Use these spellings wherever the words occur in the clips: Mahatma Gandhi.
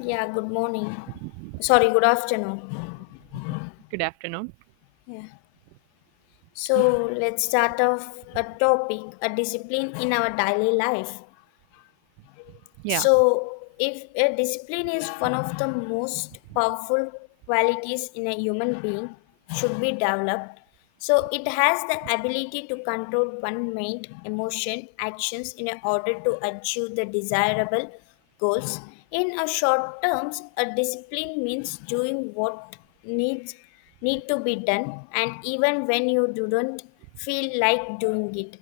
Yeah, good morning. Sorry, good afternoon. Good afternoon. Yeah. So let's start off a topic, a discipline in our daily life. Yeah, So, if a discipline is one of the most powerful qualities in a human being, should be developed. So, it has the ability to control one mind, emotion, actions in order to achieve the desirable goals. In a short terms, a discipline means doing what needs need to be done, and even when you don't feel like doing it,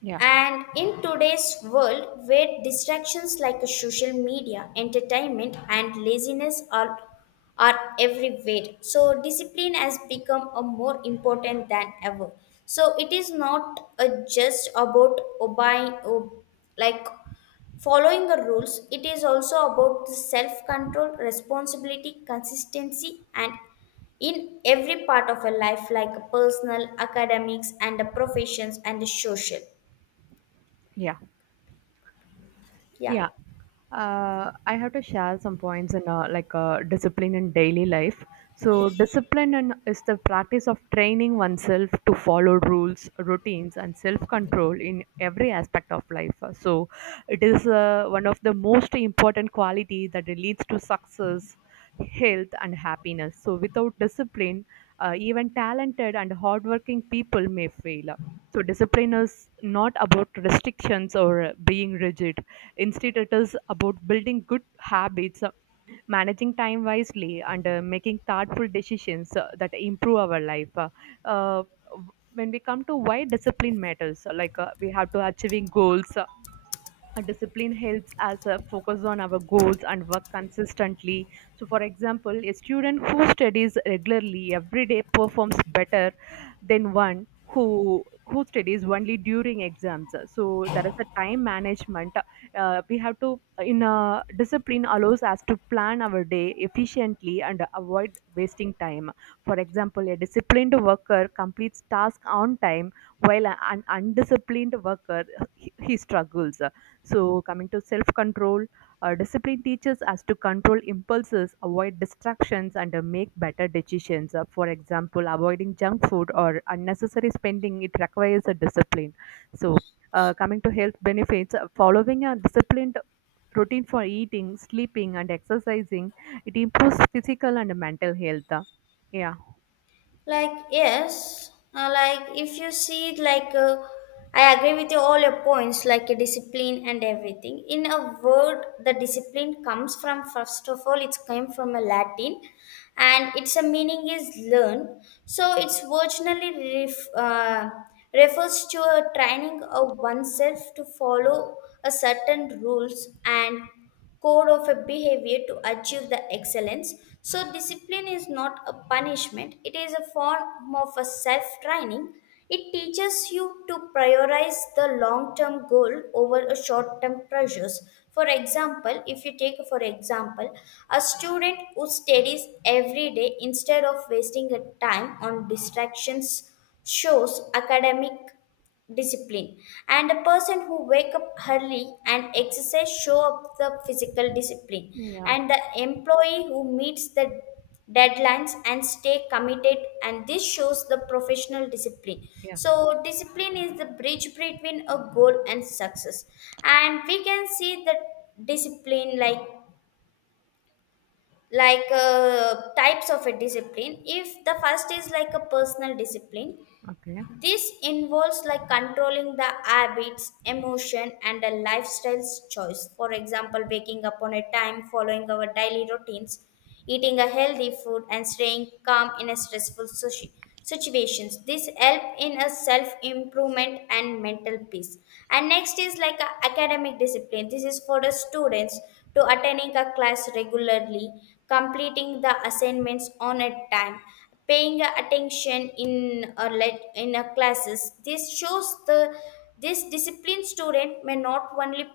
yeah, and in today's world, where distractions like social media, entertainment, and laziness are everywhere, so discipline has become a more important than ever. So it is not just about like following the rules. It is also about the self-control, responsibility, consistency, and in every part of a life, like personal, academics, and the professions and the social. yeah. Yeah, Yeah. I have to share some points in discipline in daily life. So discipline is the practice of training oneself to follow rules, routines, and self-control in every aspect of life. So it is one of the most important quality that leads to success, health, and happiness. So without discipline, even talented and hardworking people may fail. So discipline is not about restrictions or being rigid. Instead, it is about building good habits, managing time wisely, and making thoughtful decisions that improve our life. Uh, when we come to why discipline matters, we have to achieving goals, a discipline helps us focus on our goals and work consistently. So, for example, a student who studies regularly every day performs better than one who studies only during exams. So there is a time management. We have to, in a discipline, allows us to plan our day efficiently and avoid wasting time. For example, a disciplined worker completes task on time, while an undisciplined worker, he struggles. So, coming to self control, discipline teaches us to control impulses, avoid distractions, and make better decisions. For example, avoiding junk food or unnecessary spending, it requires a discipline. So, coming to health benefits, following a disciplined routine for eating, sleeping, and exercising, it improves physical and mental health. Yeah, like yes, like if you see it like I agree with you all your points, like a discipline and everything. In a word, the discipline comes from, first of all, it's came from a Latin, and its a meaning is learn. So it's originally refers to a training of oneself to follow a certain rules and code of a behavior to achieve the excellence. So, discipline is not a punishment, it is a form of a self training. It teaches you to prioritize the long term goal over a short term pressures. For example, if you take for example a student who studies every day instead of wasting a time on distractions shows academic discipline, and a person who wake up early and exercise show up the physical discipline, and the employee who meets the deadlines and stay committed, and this shows the professional discipline. So discipline is the bridge between a goal and success. And we can see the discipline like types of a discipline. If the first is like a personal discipline, okay. this involves like controlling the habits, emotion, and a lifestyle choice. For example, waking up on a time, following our daily routines, eating a healthy food, and staying calm in a stressful situations. This help in a self improvement and mental peace. And next is like a academic discipline. This is for the students to attending a class regularly, completing the assignments on a time, paying attention in a classes. This shows the this disciplined student may not only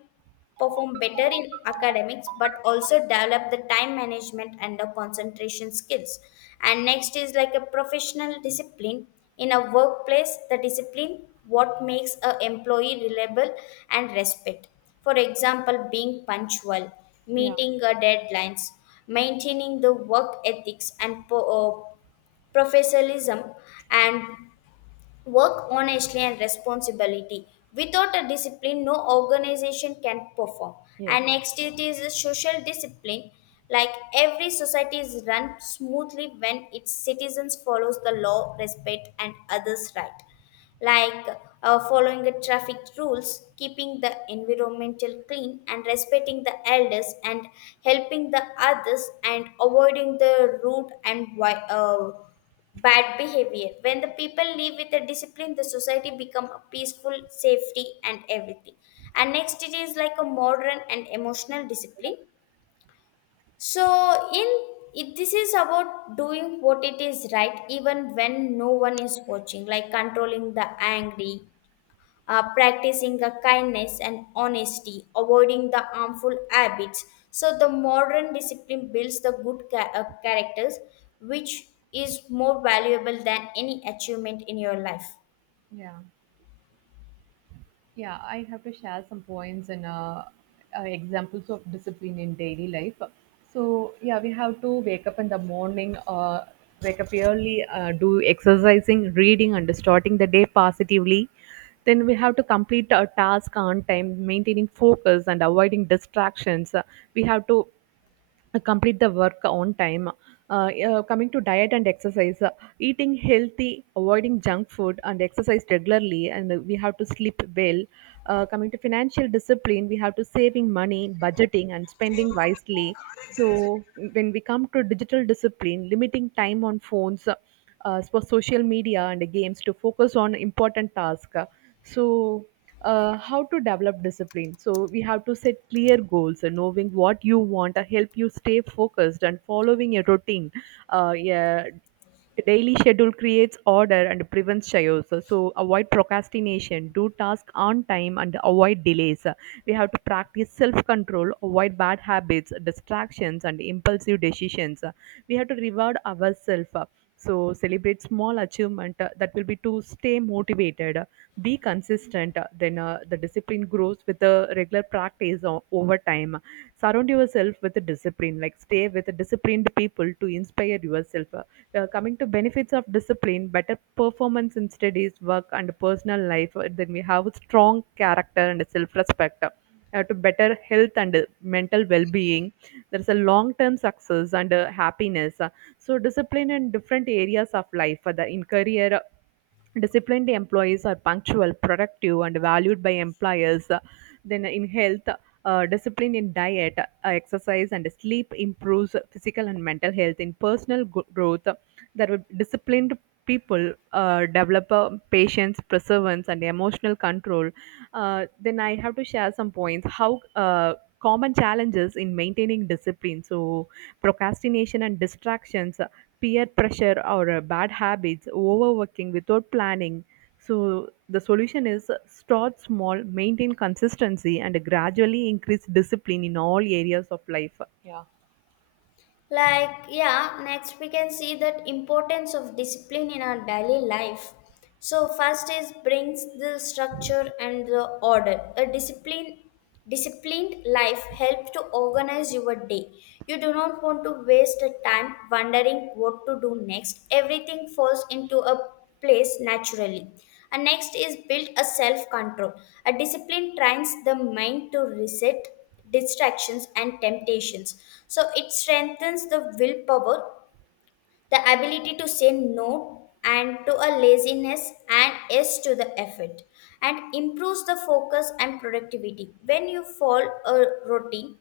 perform better in academics but also develop the time management and the concentration skills. And next is like a professional discipline in a workplace. The discipline what makes a employee reliable and respect. For example, being punctual, Yeah. meeting deadlines, maintaining the work ethics and professionalism, and work honestly and responsibility. Without a discipline, no organization can perform. And Yes. next, it is a social discipline. Like every society is run smoothly when its citizens follows the law, respect, and others' right, like following the traffic rules, keeping the environmental clean, and respecting the elders, and helping the others, and avoiding the rude and bad behavior. When the people live with a discipline, the society become a peaceful, safety, and everything. And next, it is like a modern and emotional discipline. So in it, this is about doing what it is right even when no one is watching, like controlling the angry, practicing the kindness and honesty, avoiding the harmful habits. So the modern discipline builds the good characters, which is more valuable than any achievement in your life. Yeah. Yeah, I have to share some points and examples of discipline in daily life. So, yeah, we have to wake up in the morning, wake up early, do exercising, reading, and starting the day positively. Then we have to complete our task on time, maintaining focus and avoiding distractions. We have to complete the work on time. Coming to diet and exercise, eating healthy, avoiding junk food, and exercise regularly, and we have to sleep well. Coming to financial discipline, we have to saving money, budgeting, and spending wisely. So when we come to digital discipline, limiting time on phones, for social media and games to focus on important tasks. So, how to develop discipline? So we have to set clear goals, and knowing what you want help you stay focused, and following a routine. uh, yeah daily schedule creates order and prevents chaos. So avoid procrastination, do task on time, and avoid delays. We have to practice self control, avoid bad habits, distractions, and impulsive decisions. We have to reward ourselves. So, celebrate small achievement that will be to stay motivated. Be consistent. The discipline grows with the regular practice over time. Surround yourself with the discipline, like stay with the disciplined people to inspire yourself. Coming to benefits of discipline: better performance in studies, work, and personal life. Then we have a strong character and self-respect, to better health and mental well-being. There's a long-term success and happiness. So discipline in different areas of life, the in career: disciplined employees are punctual, productive, and valued by employers. Then, in health, discipline in diet, exercise, and sleep improves physical and mental health. In personal growth, there will disciplined people develop a patience, perseverance, and emotional control. Then I have to share some points. How, common challenges in maintaining discipline: so procrastination and distractions, peer pressure, or bad habits, overworking without planning. So the solution is start small, maintain consistency, and gradually increase discipline in all areas of life. Like yeah, next we can see that importance of discipline in our daily life. So first is brings the structure and the order. A disciplined life helps to organize your day. You do not want to waste a time wondering what to do next. Everything falls into a place naturally. And next is build a self control. A discipline trains the mind to reset distractions and temptations, so it strengthens the willpower, the ability to say no and to a laziness and yes to the effort. And improves the focus and productivity when you follow a routine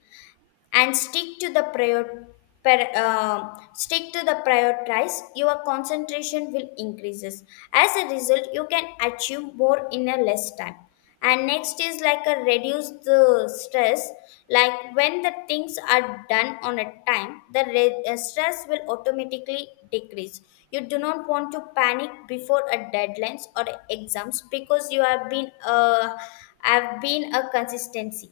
and stick to the stick to the prioritize. Your concentration will increases. As a result, you can achieve more in a less time. And next is like a reduce the stress. Like when the things are done on a time, the stress will automatically decrease. You do not want to panic before a deadlines or exams because you have been a consistency.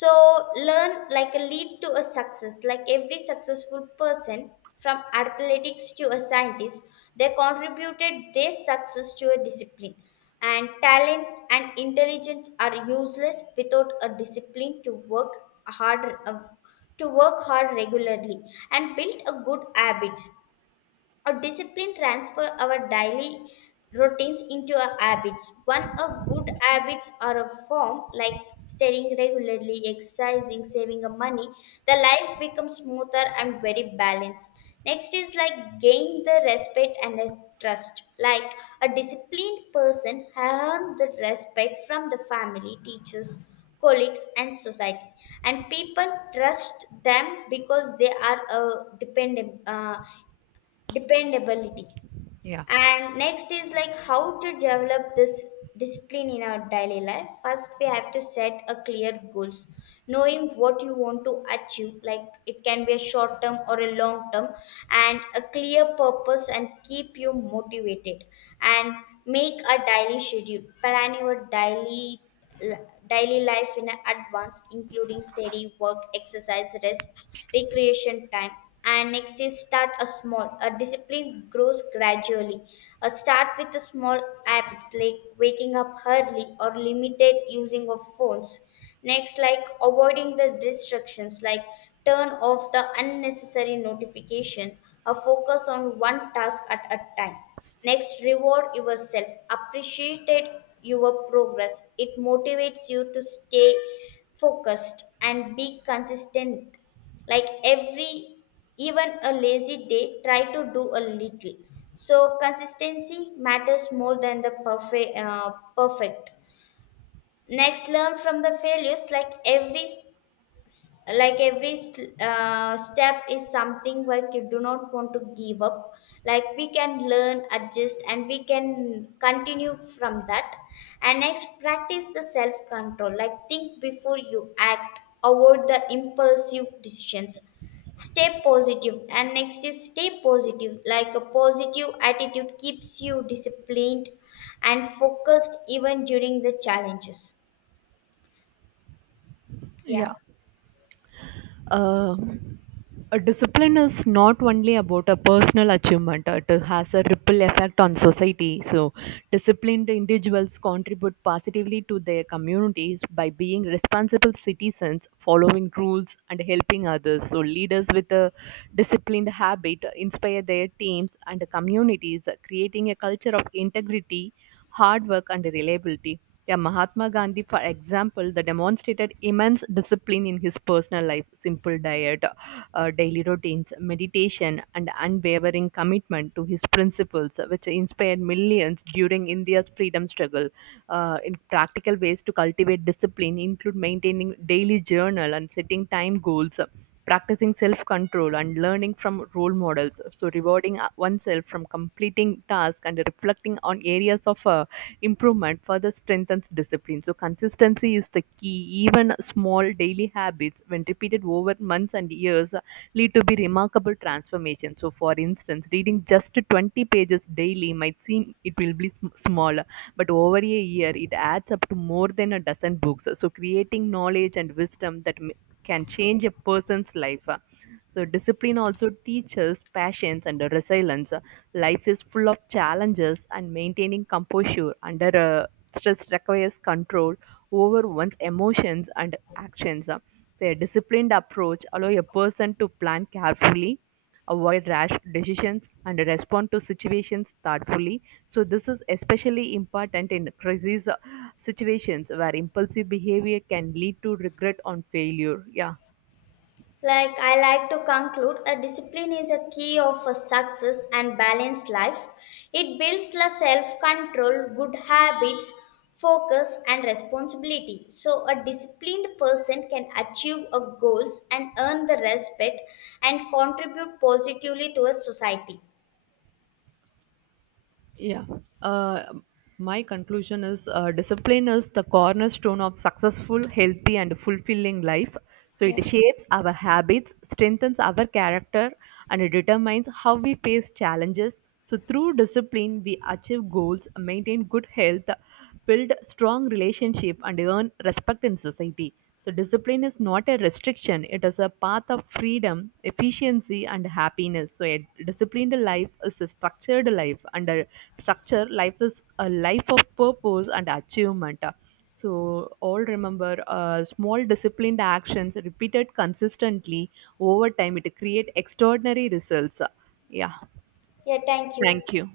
So learn like a lead to a success, like every successful person from athletics to a scientist, they contributed their success to a discipline. And talent and intelligence are useless without a discipline hard uh, to work hard regularly and build a good habits. Our discipline transfer our daily routines into our habits. One of good habits are a form like studying regularly, exercising, saving up money. The life becomes smoother and very balanced. Next is like gain the respect and the trust. Like a disciplined person earn the respect from the family, teachers, colleagues and society, and people trust them because they are dependent dependability. Yeah. And next is like how to develop this discipline in our daily life. First, we have to set a clear goals, knowing what you want to achieve. Like it can be a short term or a long term, and a clear purpose and keep you motivated. And make a daily schedule, plan your daily life in advance, including steady work, exercise, rest, recreation time. And next is start a small. A discipline grows gradually. A start with a small habits like waking up early or limited using of phones. Next, like avoiding the distractions, like turn off the unnecessary notification or focus on one task at a time. Next, reward yourself, appreciate your progress. It motivates you to stay focused and be consistent. Like every, even a lazy day, try to do a little. So consistency matters more than the perfect. Next, learn from the failures, like every step is something like you do not want to give up. Like we can learn, adjust, and we can continue from that. And next, practice the self control, like think before you act, avoid the impulsive decisions. Stay positive positive. And next is stay positive, like a positive attitude keeps you disciplined and focused even during the challenges. Yeah. Yeah. Uh, a discipline is not only about a personal achievement, it has a ripple effect on society. So, disciplined individuals contribute positively to their communities by being responsible citizens, following rules, and helping others. So, leaders with a disciplined habit inspire their teams and communities, creating a culture of integrity, hard work, and reliability. Yeah, Mahatma Gandhi, for example, the demonstrated immense discipline in his personal life: simple diet, daily routines, meditation, and unwavering commitment to his principles, which inspired millions during India's freedom struggle. In practical ways to cultivate discipline include maintaining daily journal and setting time goals, practicing self control, and learning from role models. So, rewarding oneself from completing tasks and reflecting on areas of improvement further strengthens discipline. So, consistency is the key. Even small daily habits, when repeated over months and years, lead to be remarkable transformation. So, for instance, reading just 20 pages daily might seem it will be small, but over a year it adds up to more than a dozen books. So, creating knowledge and wisdom that can change a person's life. So discipline also teaches patience and resilience. Life is full of challenges, and maintaining composure under stress requires control over one's emotions and actions. So, a disciplined approach allows a person to plan carefully, avoid rash decisions, and respond to situations thoughtfully. So, this is especially important in crisis situations where impulsive behavior can lead to regret on failure. Yeah. Like I like to conclude, a discipline is a key of a success and balanced life. It builds the self-control, good habits, focus and responsibility. So a disciplined person can achieve a goals and earn the respect and contribute positively to a society. Yeah. Uh, my conclusion is discipline is the cornerstone of successful, healthy, and fulfilling life. So it Yeah. shapes our habits, strengthens our character, and it determines how we face challenges. So through discipline, we achieve goals, maintain good health, build strong relationship, and earn respect in society. So discipline is not a restriction; it is a path of freedom, efficiency, and happiness. So a disciplined life is a structured life, and a structure life is a life of purpose and achievement. So all remember, small disciplined actions repeated consistently over time it create extraordinary results. Yeah, Yeah, thank you. thank you.